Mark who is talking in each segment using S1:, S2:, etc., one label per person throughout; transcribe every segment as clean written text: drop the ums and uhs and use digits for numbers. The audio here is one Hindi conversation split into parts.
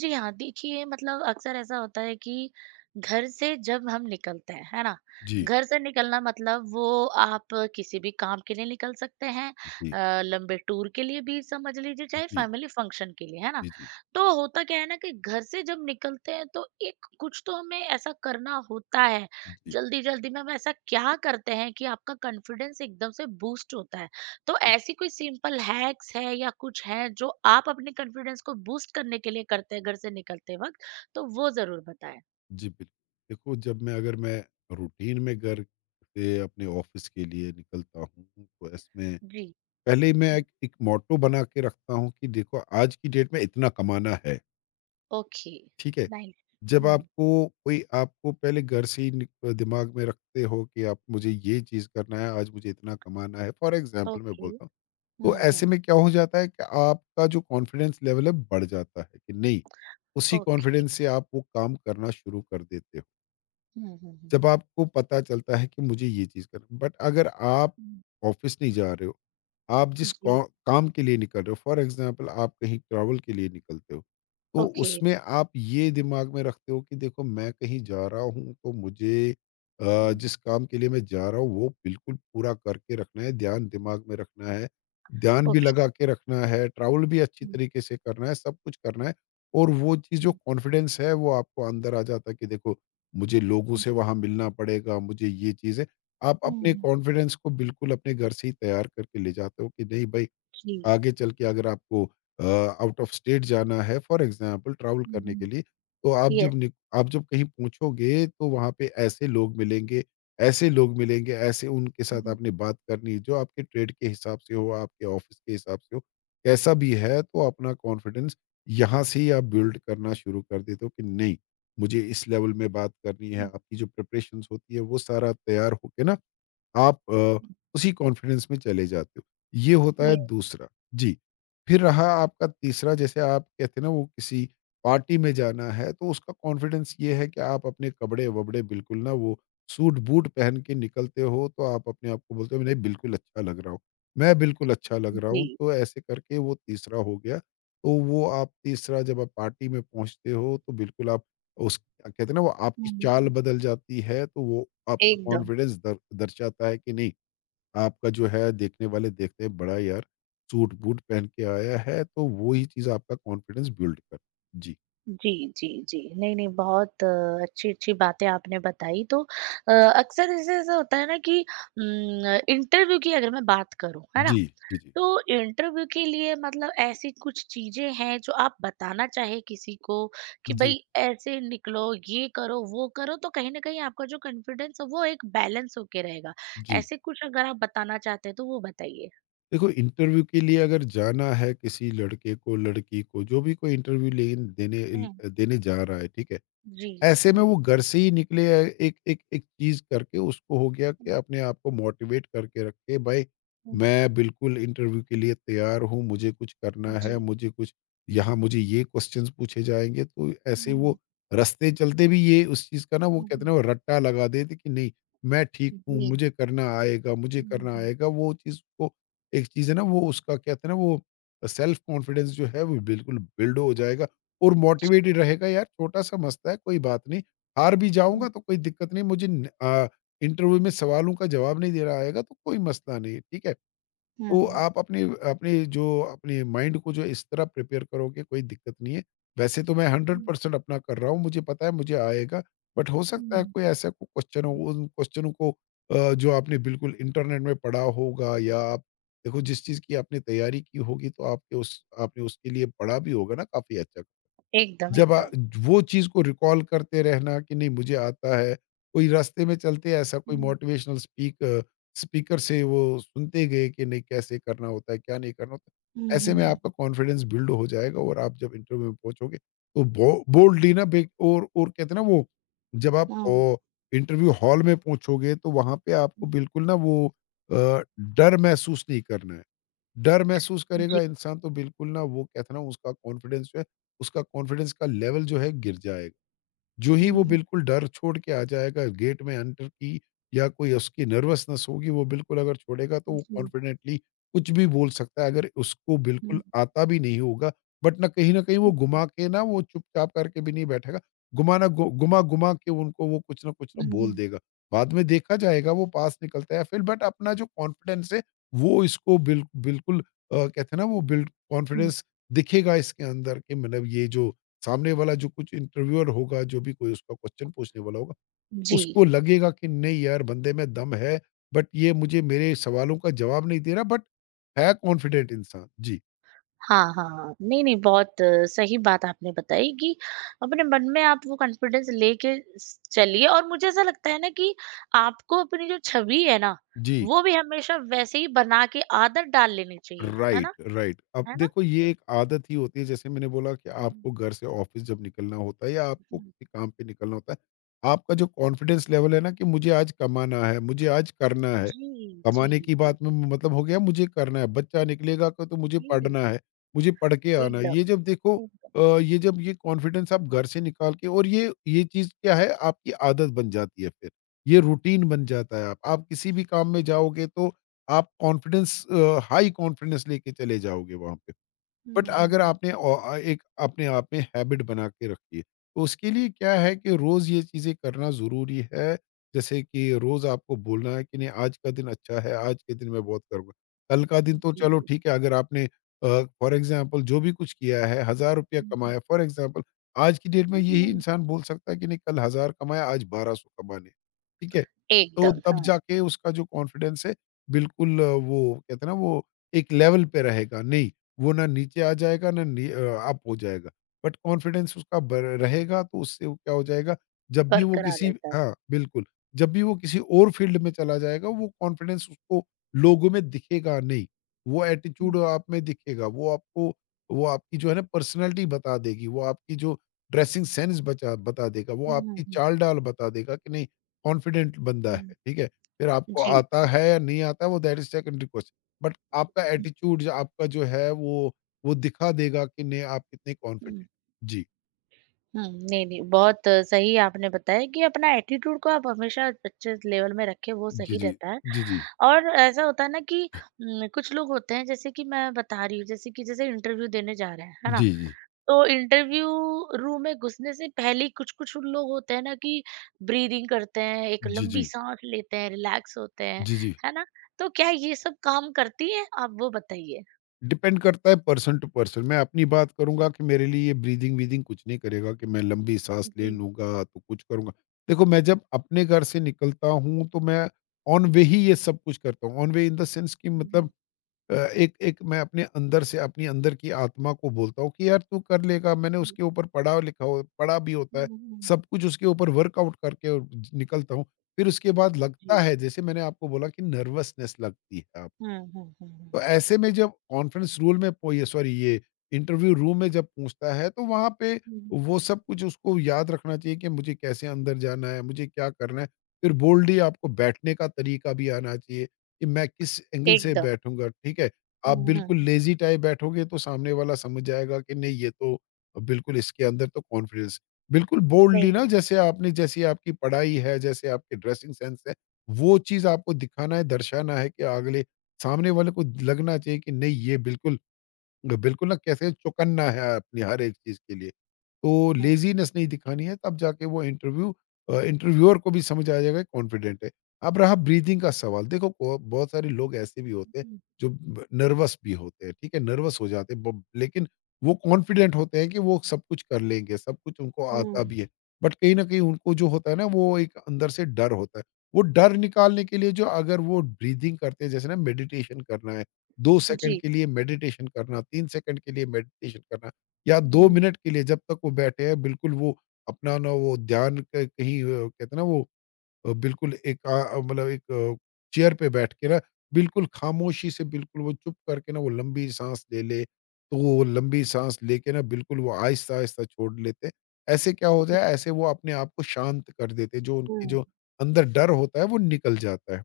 S1: जी हाँ, देखिए मतलब अक्सर ऐसा होता है कि घर से जब हम निकलते हैं, है ना?
S2: जी,
S1: घर से निकलना मतलब वो आप किसी भी काम के लिए निकल सकते हैं
S2: जी,
S1: लंबे टूर के लिए भी समझ लीजिए चाहे
S2: जी,
S1: फैमिली फंक्शन के लिए, है ना?
S2: जी, जी,
S1: तो होता क्या है ना कि घर से जब निकलते हैं तो एक कुछ तो हमें ऐसा करना होता है,
S2: जी,
S1: जल्दी-जल्दी में हम ऐसा क्या करते हैं कि आपका कॉन्फिडेंस एकदम से बूस्ट होता है? तो
S2: जी,
S1: ऐसी कोई सिंपल हैक्स है या कुछ है जो आप अपने कॉन्फिडेंस को बूस्ट करने के लिए करते हैं घर से निकलते वक्त तो वो जरूर बताएं।
S2: जी, बिल्कुल। देखो जब मैं अगर मैं रूटीन में घर से अपने ऑफ़िस के लिए निकलता हूँ, तो इसमें
S1: जी।
S2: पहले ही मैं एक एक मोट्टो बना के रखता हूँ कि देखो आज की डेट में इतना कमाना है,
S1: ओके।
S2: ठीक है?
S1: नाइस।
S2: जब
S1: हम्म।
S2: आपको कोई आपको पहले घर से ही नि दिमाग में रखते हो कि आप मुझे ये चीज़ करना है, आज मुझे इतना कमाना है। फ़ॉर एग्ज़ाम्पल मैं
S1: ओके।
S2: बोलता हूँ। तो ऐसे
S1: हम्म।
S2: में क्या हो जाता है कि आपका जो कॉन्फिडेंस लेवल है बढ़ जाता है कि नहीं, उसी
S1: ओके।
S2: कॉन्फिडेंस से आप वो काम करना शुरू कर देते हो।
S1: हम्म हम्म हम्म,
S2: जब आपको पता चलता है कि मुझे ये चीज़ करना, बट अगर आप
S1: हम्म,
S2: ऑफिस नहीं जा रहे हो, आप जिस
S1: जी।
S2: कौ काम के लिए निकल रहे हो, फॉर एग्ज़ाम्पल आप कहीं ट्रैवल के लिए निकलते हो, तो
S1: ओके।
S2: उसमें आप ये दिमाग में रखते हो कि देखो मैं कहीं जा रहा हूँ तो मुझे
S1: हम्म।
S2: जिस काम के लिए मैं जा रहा हूँ वो बिल्कुल पूरा करके रखना है, ध्यान दिमाग में रखना है, ध्यान भी
S1: ओके।
S2: लगा के रखना है, ट्रैवल भी अच्छी
S1: हम्म
S2: तरीके से करना है, सब कुछ करना है। और वो चीज़ जो
S1: हम्म
S2: कॉन्फिडेंस है वो आपको अंदर आ जाता है कि देखो मुझे लोगों
S1: हम्म,
S2: से वहाँ मिलना पड़ेगा, मुझे ये चीज़ें आप अपने
S1: हम्म,
S2: कॉन्फिडेंस को बिल्कुल अपने घर से ही तैयार करके ले जाते हो कि नहीं भाई।
S1: जी।
S2: आगे चल के अगर आपको आउट ऑफ स्टेट जाना है फॉर एग्जांपल ट्रैवल करने
S1: हम्म,
S2: के लिए, तो आप
S1: यस।
S2: आप जब कहीं पहुंचोगे तो वहां पे ऐसे लोग मिलेंगे, ऐसे उनके साथ
S1: हम्म,
S2: आपने बात करनी जो आपके ट्रेड के हिसाब से हो, आपके ऑफिस के हिसाब से हो। कैसा भी है तो अपना कॉन्फिडेंस यहाँ से ही आप बिल्ड करना शुरू कर देते हो कि नहीं, मुझे इस लेवल में बात करनी है।
S1: हम्म,
S2: आपकी जो प्रिपरेशन होती है वो सारा तैयार होके ना आप उसी कॉन्फिडेंस में चले जाते हो। ये होता है
S1: यस।
S2: दूसरा। जी। फिर रहा आपका तीसरा, जैसे आप कहते हैं ना वो किसी पार्टी में जाना है, तो उसका कॉन्फिडेंस ये है कि आप अपने कपड़े-वपड़े बिल्कुल ना वो सूट-बूट पहन के निकलते हो तो आप अपने आप को बोलते हो नहीं बिल्कुल अच्छा लग रहा हूँ। मैं बिल्कुल अच्छा लग रहा हूँ,
S1: जी।
S2: तो ऐसे करके वो तीसरा हो गया। तो वो आप तीसरा जब आप पार्टी में पहुँचते हो तो बिल्कुल आप उस कहते हैं ना वो आपकी
S1: हम्म,
S2: चाल
S1: हम्म,
S2: बदल जाती है, तो वो आपका
S1: एकदम।
S2: कॉन्फिडेंस दर्शाता है कि नहीं आपका जो है देखने वाले देखते हैं बड़ा यार सूट बूट पहन के आया है, तो वो ही चीज़ आपका कॉन्फिडेंस बिल्ड कर। जी।
S1: जी, जी, जी। नहीं, नहीं बहुत अच्छी-अच्छी बातें आपने बताई तो अक्सर ऐसे ऐसा होता है ना कि इंटरव्यू की अगर मैं बात करूँ, है ना?
S2: जी। जी। जी।
S1: तो इंटरव्यू के लिए मतलब ऐसी कुछ चीज़ें हैं जो आप बताना चाहें किसी को कि
S2: जी।
S1: भई ऐसे निकलो, ये करो, वो करो तो कहीं न कहीं आपका जो कॉन्फिडेंस है वो एक बैलेंस होके रहेगा।
S2: जी।
S1: ऐसे कुछ अगर आप बताना चाहते हैं तो वो बताइए?
S2: देखो इंटरव्यू के लिए अगर जाना है किसी लड़के को लड़की को जो भी कोई इंटरव्यू ले देने
S1: हुँ।
S2: देने जा रहा है, ठीक है?
S1: जी।
S2: ऐसे में
S1: हुँ।
S2: वो घर से ही निकले एक एक एक चीज़ करके उसको हो गया कि
S1: हुँ,
S2: अपने आप को मोटिवेट करके रखे भाई,
S1: हुँ।
S2: मैं बिल्कुल इंटरव्यू के लिए तैयार हूँ, मुझे कुछ करना
S1: जी।
S2: है, मुझे कुछ
S1: हुँ,
S2: यहाँ मुझे ये क्वेश्चंस पूछे जाएंगे। तो
S1: हुँ,
S2: ऐसे
S1: हुँ,
S2: वो रास्ते चलते भी ये उस चीज़ का ना वो
S1: हुँ,
S2: कहते हैं
S1: हुँ।
S2: ना वो रट्टा लगा देते कि नहीं, मैं ठीक हूँ,
S1: जी।
S2: मुझे करना आएगा, मुझे
S1: हुँ,
S2: करना
S1: हुँ,
S2: आएगा वो चीज़ को। एक चीज़ है ना वो उसका कहते हैं ना वो सेल्फ कॉन्फिडेंस जो है वो बिल्कुल बिल्ड हो जाएगा, और मोटिवेटेड रहेगा यार छोटा सा मसला है, कोई बात नहीं। हार भी
S1: हुँ,
S2: जाऊँगा तो कोई दिक्कत नहीं, मुझे न अ, इंटरव्यू में सवालों का जवाब नहीं देना आएगा तो कोई मसला नहीं है, ठीक है? तो
S1: हुँ।
S2: आप अपने अपने जो अपने माइंड को जो इस तरह प्रिपेयर करोगे कोई दिक्कत नहीं है। वैसे तो मैं
S1: हुँ,
S2: 100% अपना कर रहा हूँ, मुझे पता है मुझे आएगा। बट हो सकता है
S1: हुँ,
S2: कोई ऐसा कोई क्वेश्चन हो,
S1: हुँ।
S2: उन क्वेश्चनों को जो आपने बिल्कुल इंटरनेट में पढ़ा होगा या आप देखो जिस चीज़ की आपने तैयारी की होगी तो आपके उस आपने उसके लिए पढ़ा भी होगा ना काफ़ी अच्छा।
S1: एकदम,
S2: जब अ,
S1: एकदम।
S2: वो चीज़ को रिकॉल करते रहना कि नहीं मुझे आता है, कोई रास्ते में चलते ऐसा कोई
S1: हुँ।
S2: मोटिवेशनल स्पीक स्पीकर से वो सुनते गए कि नहीं कैसे करना होता है, क्या नहीं करना होता।
S1: हुँ,
S2: ऐसे
S1: हुँ,
S2: में
S1: हुँ।
S2: आपका कॉन्फिडेंस बिल्ड हो जाएगा और आप जब इंटरव्यू में पहुँचोगे तो बो बोल्डली ना बे और कहते हैं ना वो जब आप
S1: हाँ,
S2: ओ इंटरव्यू हॉल में पहुँचोगे तो वहाँ पे आपको
S1: हुँ,
S2: बिल्कुल ना वो डर महसूस नहीं करना है। डर महसूस
S1: जी।
S2: करेगा इंसान तो बिल्कुल ना वो कहते हैं ना उसका कॉन्फिडेंस जो है, उसका कॉन्फिडेंस का लेवल जो है गिर जाएगा। जो ही वो
S1: हुँ, हुँ।
S2: बिल्कुल डर छोड़ के आ जाएगा गेट में एंटर की या कोई उसकी नर्वसनेस होगी वो बिल्कुल अगर छोड़ेगा तो वो
S1: जी।
S2: कॉन्फिडेंटली कुछ भी बोल सकता है अगर उसको
S1: हुँ,
S2: बिल्कुल
S1: हुँ,
S2: आता भी नहीं होगा, बट ना कहीं वो घुमा के ना वो चुपचाप करके भी नहीं बैठेगा। घुमा घुमा के उनको वो कुछ ना
S1: हुँ,
S2: बोल
S1: हुँ।
S2: देगा। बाद में देखा जाएगा वो पास निकलता है फिर, बट अपना जो कॉन्फिडेंस है वो इसको बिल्कुल कहते हैं ना वो बिल्ड
S1: हुँ, हुँ।
S2: कॉन्फिडेंस दिखेगा इसके अंदर। कि मतलब ये जो सामने वाला जो कुछ इंटरव्यूअर होगा, जो भी कोई उसका क्वेश्चन पूछने वाला होगा,
S1: जी।
S2: उसको लगेगा कि नहीं यार बंदे में दम है, बट ये मुझे मेरे सवालों का जवाब नहीं दे रहा, बट है कॉन्फिडेंट इंसान। जी।
S1: हाँ, हाँ। नहीं, नहीं बहुत सही बात आपने बताई कि अपने मन में आप वो कॉन्फिडेंस लेके स चलिए और मुझे ऐसा लगता है ना कि आपको अपनी जो छवि है ना,
S2: जी।
S1: वो भी हमेशा वैसे ही बना के आदत डाल लेनी चाहिए, है
S2: राइट,
S1: ना?
S2: राइट। अब
S1: है ना?
S2: देखो ये एक आदत ही होती है। जैसे मैंने बोला कि
S1: हुँ, हुँ,
S2: आपको घर से ऑफ़िस जब निकलना होता है या आपको
S1: हुँ।
S2: किसी काम पे निकलना होता है, आपका जो कॉन्फिडेंस लेवल है ना कि मुझे आज कमाना है, मुझे आज करना है।
S1: जी, जी,
S2: कमाने की
S1: जी,
S2: बात में
S1: जी,
S2: मतलब हो गया मुझे करना है, बच्चा निकलेगा क तो मुझे
S1: जी,
S2: पढ़ना है, मुझे पढ़ के आना है।
S1: एकदम।
S2: ये जब देखो
S1: एकदम।
S2: ये जब ये कॉन्फिडेंस आप घर से निकाल के, और ये चीज़ क्या है आपकी आदत बन जाती है फिर। ये रूटीन बन जाता है, आप किसी भी काम में जाओगे तो आप कॉन्फिडेंस हाई कॉन्फिडेंस लेके चले जाओगे वहाँ पे।
S1: हुँ,
S2: बट
S1: हुँ,
S2: अगर
S1: हुँ।
S2: आपने एक अपने आप में हैबिट बना के रखी है, तो उसके लिए क्या है कि रोज़ ये चीज़ें करना ज़रूरी है। जैसे कि रोज़ आपको बोलना है कि नहीं आज का दिन अच्छा है, आज के दिन मैं बहुत करूँगा। कल का दिन तो चलो
S1: जी।
S2: ठीक है, अगर आपने फ़ॉर एग्ज़ाम्पल जो भी कुछ किया है ₹1000
S1: हुँ, हुँ।
S2: कमाया फ़ॉर एग्ज़ाम्पल, आज की डेट में
S1: हुँ,
S2: यही
S1: हुँ।
S2: इंसान बोल सकता है कि नहीं कल 1000 कमाया आज 1200 कमाने। ठीक है? तो
S1: एकदम,
S2: तब
S1: हाँ,
S2: जाके उसका जो कॉन्फिडेंस है बिल्कुल वो कहते हैं ना वो एक लेवल पे रहेगा। नहीं, वो ना नीचे आ जाएगा अप हो जाएगा। बट कॉन्फिडेंस उसका ब रहेगा तो उससे वो क्या हो जाएगा जब भी वो
S1: बरकरार
S2: किसी
S1: रहता है।
S2: हाँ, बिल्कुल। जब भी वो किसी और फील्ड में चला जाएगा वो कॉन्फिडेंस उसको लोगों में दिखेगा नहीं। वो एटीट्यूड
S1: हुँ,
S2: आप में दिखेगा। वो आपकी जो है ना पर्सनैलिटी बता देगी। वो आपकी जो ड्रेसिंग सेंस बचा बता देगा। वो
S1: हुँ,
S2: आपकी
S1: हुँ,
S2: चाल-ढाल बता देगा कि नहीं कॉन्फिडेंट बंदा है।
S1: हुँ।
S2: ठीक है? फिर आपको
S1: जी,
S2: आता
S1: जी।
S2: है या नहीं आता है वो that is secondary question. But आपका
S1: हुँ,
S2: एटीट्यूड जो आपका जो है वो दिखा देगा कि नहीं आप कितने
S1: हुँ,
S2: कॉन्फिडेंट।
S1: हुँ।
S2: जी।
S1: नहीं, नहीं, बहुत सही आपने बताया कि अपना एटीट्यूड को आप हमेशा अच्छे लेवल में रखें, वो
S2: जी।
S1: सही रहता है।
S2: जी। जी।
S1: और ऐसा होता है ना कि कुछ लोग होते हैं, जैसे कि मैं बता रही हूँ, जैसे कि जैसे इंटरव्यू देने जा रहे हैं, है ना?
S2: जी। जी।
S1: तो इंटरव्यू रूम में घुसने से पहले ही कुछ-कुछ उन लोग होते हैं ना कि ब्रीदिंग करते हैं, एक
S2: जी। जी।
S1: लंबी
S2: जी।
S1: साँस लेते हैं, रिलैक्स होते हैं,
S2: जी। जी।
S1: है ना? तो क्या ये सब काम करती है? आप वो बताइए।
S2: डिपेंड करता है पर्सन टू पर्सन। मैं अपनी बात
S1: हुँ,
S2: करूंगा कि मेरे लिए ये ब्रीदिंग वीदिंग कुछ नहीं करेगा, कि मैं लंबी सांस ले
S1: जी।
S2: लूंगा तो कुछ करूंगा। देखो मैं जब अपने घर से निकलता हूं तो मैं ऑन वे ही ये सब कुछ करता हूँ। On way in the sense कि
S1: हुँ,
S2: मतलब
S1: हुँ,
S2: एक एक मैं अपने अंदर से अपनी अंदर की आत्मा को बोलता हूँ कि यार तू कर लेगा, मैंने
S1: हुँ,
S2: उसके ऊपर पढ़ा लिखा हो पढ़ा भी होता है,
S1: हुँ, हुँ,
S2: सब कुछ उसके ऊपर वर्कआउट करके और निकलता हूँ। फिर उसके बाद लगता
S1: जी।
S2: है जैसे मैंने आपको बोला कि नर्वसनेस लगती है।
S1: हुँ, हुँ, हुँ, हुँ।
S2: तो ऐसे में जब कॉन्फ्रेंस रूल में पो ये सॉरी ये इंटरव्यू रूम में जब पूछता है तो वहाँ पे
S1: हुँ।
S2: वो सब कुछ उसको याद रखना चाहिए कि मुझे कैसे अंदर जाना है, मुझे क्या करना है। फिर बोल्डली आपको बैठने का तरीका भी आना चाहिए कि मैं किस एंगल से
S1: एकदम।
S2: बैठूँगा, ठीक है?
S1: हुँ,
S2: आप
S1: हुँ,
S2: बिल्कुल
S1: हुँ।
S2: लेज़ी टाइप बैठोगे तो सामने वाला समझ जाएगा कि नहीं ये तो बिल्कुल इसके अंदर तो कॉन्फिडेंस बिल्कुल बोल्डली
S1: नहीं,
S2: ना जैसे आपने जैसी आपकी पढ़ाई है, जैसे आपकी ड्रेसिंग सेंस है, वो चीज़ आपको दिखाना है, दर्शाना है कि अगले सामने वाले को लगना चाहिए कि नहीं ये बिल्कुल बिल्कुल ना कैसे चौकन्ना है अपनी हर एक चीज़ के लिए। तो
S1: हुँ।
S2: लेज़ीनेस नहीं दिखानी है तब जाके वो इंटरव्यू इंटरव्यूअर को भी समझ आ जाएगा कॉन्फिडेंट है। अब रहा ब्रीथिंग का सवाल देखो ब बहुत सारे लोग ऐसे भी होते हैं
S1: हुँ।
S2: जो ब नर्वस भी होते हैं, ठीक है? नर्वस हो जाते हैं ब लेकिन वो कॉन्फिडेंट होते हैं कि वो सब कुछ कर लेंगे, सब कुछ उनको आता
S1: हुँ।
S2: भी है। बट कहीं न कहीं उनको जो होता है ना वो एक अंदर से डर होता है। वो डर निकालने के लिए जो अगर वो ब्रीथिंग करते हैं जैसे ना मेडिटेशन करना है। 2 सेकंड
S1: जी।
S2: के लिए मेडिटेशन करना, 3 सेकंड के लिए मेडिटेशन करना या 2
S1: हुँ।
S2: मिनट के लिए जब तक वो बैठे हैं बिल्कुल वो अपना ना वो ध्यान क कहीं कहते हैं ना वो बिल्कुल एक मतलब एक चेयर पे बैठ के ना बिल्कुल खामोशी से बिल्कुल वो चुप करके ना वो लंबी साँस ले ले, तो वो लंबी साँस लेके ना बिल्कुल वो आहिस्ता-आहिस्ता छोड़ लेते हैं। ऐसे क्या होता है ऐसे वो अपने आप को शांत कर देते हैं, जो उनकी
S1: हुँ।
S2: जो अंदर डर होता है वो निकल जाता है।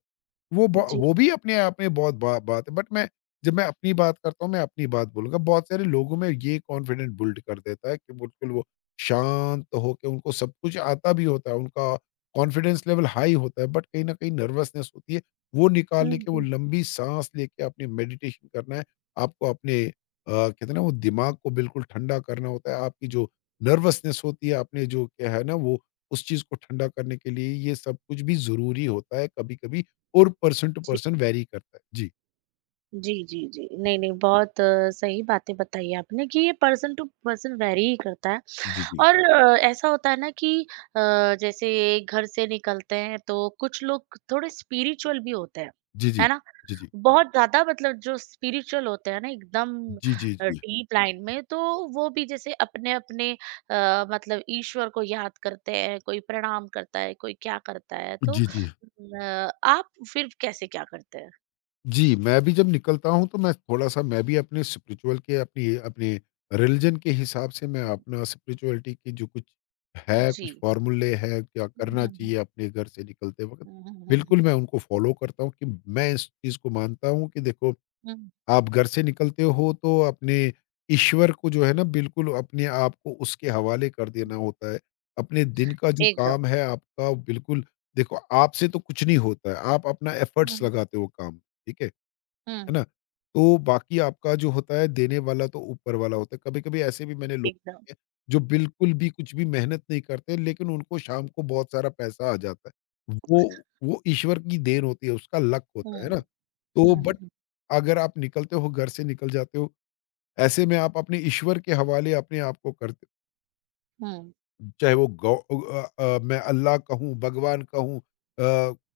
S2: वो ब
S1: जी।
S2: वो भी अपने आप में बहुत बा बात है बट मैं जब मैं अपनी बात करता हूँ, मैं अपनी बात बोलूँगा। बहुत सारे लोगों में ये कॉन्फिडेंट बिल्ड कर देता है कि बिल्कुल वो शांत होके उनको सब कुछ आता भी होता है, उनका कॉन्फिडेंस लेवल हाई होता है बट कहीं न कहीं नर्वसनेस होती है। वो
S1: हुँ,
S2: निकालने के वो
S1: हुँ,
S2: लंबी साँस लेके आपने मेडिटेशन करना है। आपको अपने कहते हैं ना वो दिमाग को बिल्कुल ठंडा करना होता है। आपकी जो नर्वसनेस होती है, आपने जो क्या है ना वो उस चीज़ को ठंडा करने के लिए ये सब कुछ भी ज़रूरी होता है। कभी-कभी और पर्सन टू
S1: जी।
S2: पर्सन वेरी करता है। जी।
S1: जी, जी, जी। नहीं, नहीं बहुत सही बातें बताई आपने कि ये पर्सन टू पर्सन वेरी ही करता है।
S2: जी, जी।
S1: और ऐसा होता है ना कि अ, जैसे घर से निकलते हैं तो कुछ लोग थोड़े स्पिरिचुअल भी होते हैं,
S2: जी, जी।
S1: है ना?
S2: जी, जी।
S1: बहुत ज़्यादा मतलब जो स्पिरिचुअल होते हैं ना एकदम
S2: जी, जी, जी।
S1: डीप लाइन में तो वो भी जैसे अपने-अपने मतलब ईश्वर को याद करते हैं, कोई प्रणाम करता है, कोई क्या करता है तो
S2: जी, जी।
S1: आप फिर कैसे क्या करते हैं?
S2: जी, मैं भी जब निकलता हूँ तो मैं थोड़ा-सा मैं भी अपने स्पिरिचुअल के अपनी अपने रिलीजन के हिसाब से मैं
S1: हुँ।
S2: अपना स्पिरिचुअलिटी की जो कुछ है,
S1: जी।
S2: कुछ फ़ॉर्मूले हैं, क्या
S1: हुँ,
S2: करना
S1: हुँ,
S2: चाहिए
S1: हुँ।
S2: अपने घर से निकलते वक़्त,
S1: हुँ, हुँ, हुँ,
S2: बिल्कुल मैं
S1: हुँ।
S2: उनको फ़ॉलो करता हूँ कि मैं इस चीज़ को मानता हूँ कि देखो
S1: हुँ, हुँ।
S2: आप घर से निकलते हो तो अपने ईश्वर को जो है ना बिल्कुल अपने आप को उसके हवाले कर देना होता है। अपने दिन का जो
S1: एकदम।
S2: काम है आपका बिल्कुल देखो आपसे तो कुछ नहीं होता है, आप अपना
S1: हुँ,
S2: एफर्ट्स लगाते हो काम, ठीक है
S1: हुँ।
S2: ना? तो बाकी आपका जो होता है देने वाला तो ऊपर वाला होता है। कभी-कभी ऐसे भी मैंने लोग
S1: एकदम।
S2: देखे हैं, जो बिल्कुल भी कुछ भी मेहनत नहीं करते लेकिन उनको शाम को बहुत सारा पैसा आ जाता है। वो ईश्वर की देन होती है, उसका लक होता है ना?
S1: हुँ।
S2: तो बट
S1: हुँ,
S2: अगर आप निकलते हो घर से निकल जाते हो, ऐसे में आप अपने ईश्वर के हवाले अपने आप को करते हो।
S1: हुँ,
S2: चाहे वो मैं अल्लाह कहूँ, भगवान कहूँ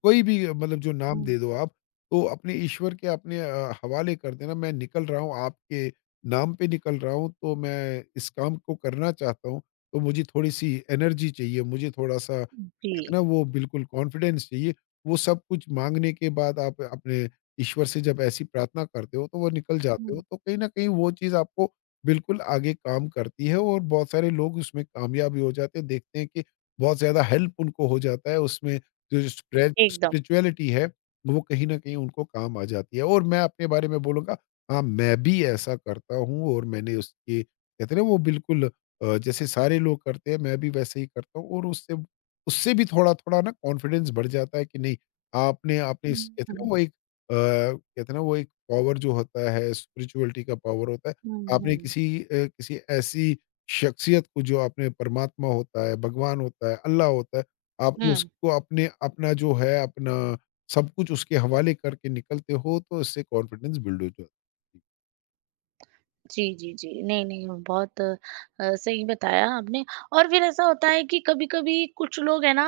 S2: कोई भी मतलब जो नाम
S1: हुँ,
S2: दे दो आप, तो अपने ईश्वर के अपने हवाले कर देना, मैं निकल रहा हूँ, आपके नाम पे निकल रहा हूँ, तो मैं इस काम को करना चाहता हूँ, तो मुझे थोड़ी-सी एनर्जी चाहिए, मुझे थोड़ा-सा
S1: हुँ,
S2: कहते हैं
S1: जी,
S2: ना वो बिल्कुल कॉन्फिडेंस चाहिए। वो सब कुछ माँगने के बाद आप अपने ईश्वर से जब ऐसी प्रार्थना करते हो, तो वो निकल जाते हो,
S1: हुँ।
S2: तो कहीं न कहीं वो चीज़ आपको बिल्कुल आगे काम करती है और बहुत सारे लोग उसमें कामयाब भी हो जाते हैं। देखते हैं कि बहुत ज़्यादा हेल्प उनको हो जाता है उसमें जो स्प्रेड
S1: एकदम।
S2: स्पिरिचुअलिटी है, वो कहीं न कहीं उनको काम आ जाती है और मैं अपने बारे में बोलूँगा हाँ, मैं भी ऐसा करता हूँ और मैंने उसके कहते हैं ना वो बिल्कुल जैसे सारे लोग करते हैं मैं भी वैसे ही करता हूँ और उससे उससे भी थोड़ा-थोड़ा ना कॉन्फिडेंस बढ़ जाता है कि नहीं आपने आपने इस कहते हैं ना
S1: हुँ,
S2: वो एक कहते हैं ना वो एक पावर जो होता है स्पिरिचुअलिटी का पावर होता है।
S1: हुँ,
S2: आपने
S1: हुँ,
S2: किसी किसी ऐसी शख्सियत को जो आपने परमात्मा होता है, भगवान होता है, अल्लाह होता है, आपने
S1: हुँ।
S2: उसको अपने अपना जो है, अपना सब कुछ उसके हवाले करके निकलते हो, तो इससे कॉन्फिडेंस बिल्ड हो जाता है।
S1: जी, जी, जी। नहीं, नहीं बहुत सही बताया आपने और फिर ऐसा होता है कि कभी-कभी कुछ लोग है ना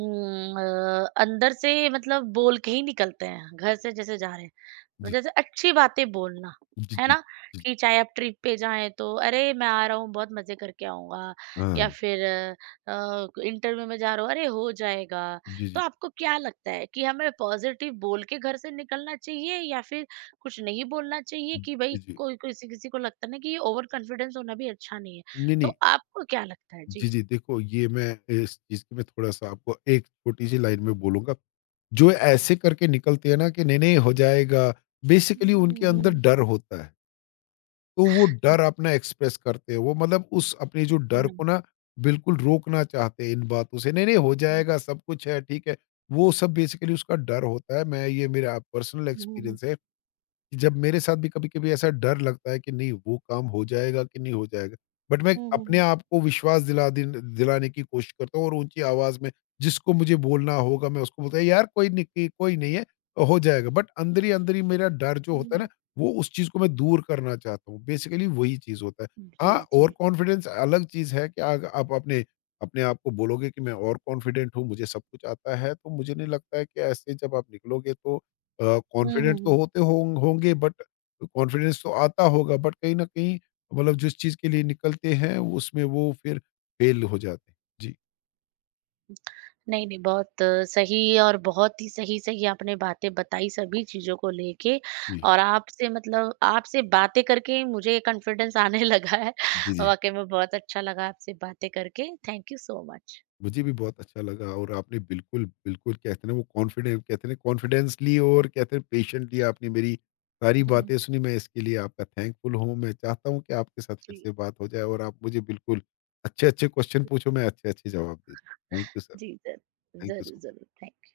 S1: अंदर से मतलब बोल के ही निकलते हैं, घर से जैसे जा रहे हैं।
S2: जी,
S1: जैसे अच्छी बातें बोलना,
S2: जी, जी,
S1: है
S2: जी,
S1: ना?
S2: जी।
S1: कि चाहे आप ट्रिप पे जाएँ तो अरे! मैं आ रहा हूँ बहुत मज़े करके आऊँगा।
S2: हाँ,
S1: या फिर इंटरव्यू में जा रहा हूँ, अरे! हो जाएगा।
S2: जी,
S1: तो
S2: जी।
S1: आपको क्या लगता है कि हमें पॉज़िटिव बोल के घर से निकलना चाहिए या फिर कुछ नहीं बोलना चाहिए कि
S2: जी,
S1: भई
S2: जी।
S1: कोई किसी किसी को लगता है ना कि ये ओवर कॉन्फिडेंस होना भी अच्छा नहीं है।
S2: नहीं, नहीं।
S1: तो आपको क्या लगता है? जी।
S2: जी, जी, देखो ये मैं इस चीज़ की मैं थोड़ा-सा आपको एक छोटी-सी लाइन में बोलूँगा, जो ऐसे करके निकलते हैं ना कि नहीं, नहीं हो जाएगा, बेसिकली उनके
S1: हुँ,
S2: अंदर
S1: हुँ।
S2: डर होता है। तो वो डर अपना एक्सप्रेस करते हैं। वो मतलब उस अपने जो
S1: हुँ, हुँ,
S2: डर को
S1: हुँ।
S2: ना बिल्कुल रोकना चाहते हैं इन बातों से, नहीं-नहीं हो जाएगा सब कुछ है, ठीक है। वो सब बेसिकली उसका डर होता है। मैं ये मेरा पर्सनल
S1: हुँ, हुँ, हुँ।
S2: एक्सपीरियंस है। जब मेरे साथ भी कभी-कभी ऐसा डर लगता है कि नहीं वो काम हो जाएगा कि नहीं हो जाएगा। बट मैं
S1: हुँ, हुँ,
S2: अपने
S1: हुँ।
S2: आप को विश्वास दिला दिन दिलाने की कोशिश करता हूँ और ऊँची आवाज़ में जिसको मुझे बोलना होगा मैं उसको बोलता हूँ यार कोई नहीं कि कोई नहीं है, हो जाएगा। बट अंदर ही मेरा डर जो होता है
S1: हुँ।
S2: ना, वो उस चीज़ को मैं दूर करना चाहता हूँ। बेसिकली वही चीज़ होता है।
S1: जी,
S2: हाँ, ओवर
S1: जी।
S2: कॉन्फिडेंस अलग चीज़ है कि अग आप अपने अपने आप को बोलोगे कि मैं ओवर कॉन्फिडेंट हूँ, मुझे सब कुछ आता है, तो मुझे नहीं लगता है कि ऐसे जब आप निकलोगे तो
S1: हुँ, हुँ,
S2: कॉन्फिडेंट तो
S1: हुँ।
S2: होते होंग होंगे बट कॉन्फिडेंस तो आता होगा बट कहीं न कहीं मतलब जिस चीज़ के लिए निकलते हैं उसमें वो फिर फेल हो जाते हैं। जी।
S1: नहीं, नहीं बहुत सही और बहुत ही सही-सही आपने बातें बताई सभी चीज़ों को लेके
S2: जी।
S1: और आपसे मतलब आपसे बातें करके मुझे कॉन्फिडेंस आने लगा है।
S2: जी, जी।
S1: वाक़ई में बहुत अच्छा लगा आपसे बातें करके। Thank you so much.
S2: मुझे भी बहुत अच्छा लगा और आपने बिल्कुल, बिल्कुल कहते हैं ना वो कॉन्फिडेंट कहते हैं ना कॉन्फिडेंसली और कहते हैं पेशेंटली आपने मेरी सारी बातें सुनी। मैं इसके लिए आपका थैंकफुल हूँ। मैं चाहता हूँ कि आपके साथ फिर
S1: जी।
S2: से बात हो जाए और आप मुझे बिल्कुल अच्छे-अच्छे क्वेश्चन पूछो मैं अच्छे-अच्छे जवाब दे दूँ। Thank you sir.
S1: जी, ज़रूर।
S2: थैंक यू
S1: ज़रूर,
S2: सो
S1: ज़रूर। थैंक